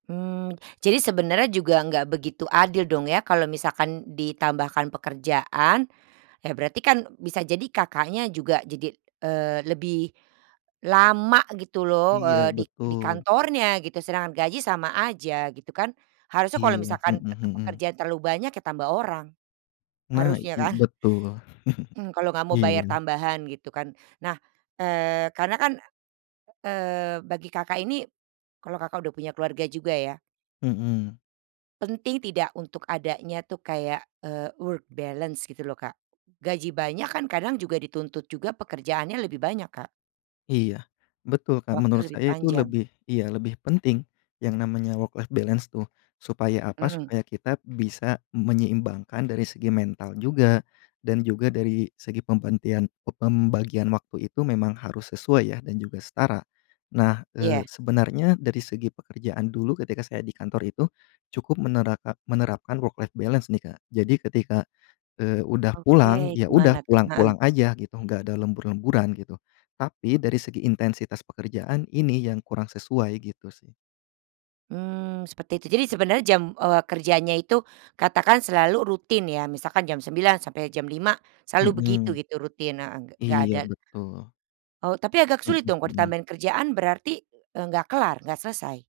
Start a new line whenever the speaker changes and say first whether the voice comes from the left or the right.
right: Mmm, jadi sebenarnya juga enggak begitu adil dong ya kalau misalkan ditambahkan pekerjaan. Ya berarti kan bisa jadi Kakaknya juga jadi, eee, lebih lama gitu loh,
left: Iya
right: eee, di di
left: betul.
right: kantornya gitu. Sedangkan gaji sama aja, gitu kan? Harusnya kalau
left: Iya.
right: misalkan
left: Hmm
right: tekepe
left: hmm.
right: pekerjaan terlalu banyak ya tambah orang.
left: Nah,
right: Harusnya
left: iy
right: kan?
left: betul.
right: Mmm, kalau nggak mau bayar
left: Iya.
right: tambahan gitu kan? Nah, eee, karena kan, eee, bagi Kakak ini kalau Kakak udah punya keluarga juga ya?
left: Mmm.
right: Penting tidak untuk adanya tuh kayak, eee, work balance gitu loh, Kak. Gaji banyak kan kadang juga dituntut juga pekerjaannya lebih banyak, Kak.
left: Iya. Betul, Kak.
right: Waktu
left: Menurut
right: lebih
left: saya itu
right: panjang.
left: lebih iya lebih penting, yang namanya work life balance tuh. Supaya apa?
right: Mhm.
left: Supaya kita bisa menyeimbangkan dari segi mental juga, dan juga dari segi pembantian pembagian waktu itu memang harus sesuai ya dan juga setara. Nah, eee,
right: Iya.
left: sebenarnya dari segi pekerjaan dulu ketika saya di kantor itu cukup menerakan menerapkan work life balance nih, Kak. Jadi ketika, eee, udah pulang,
right: Oke,
left: ya udah
right: gimana tuh? Heeh.
left: pulang-pulang aja gitu enggak ada lembur-lemburan gitu. Tapi dari segi intensitas pekerjaan ini yang kurang sesuai gitu sih.
right: Mmm, seperti itu. Jadi sebenernya jam, eee, kerjanya itu katakan selalu rutin ya. Misalkan jam 9.00 sampai jam 5.00, selalu begitu
left: Mhm.
right: itu rutin, heeh, gek nggak
left: Iya,
right: ada
left: betul.
right: Oh, tapi agak
left: Hmm,
right: sulit dong kalau
left: mhm.
right: ditambahin kerjaan berarti, eee, nggak kelar, nggak selesai.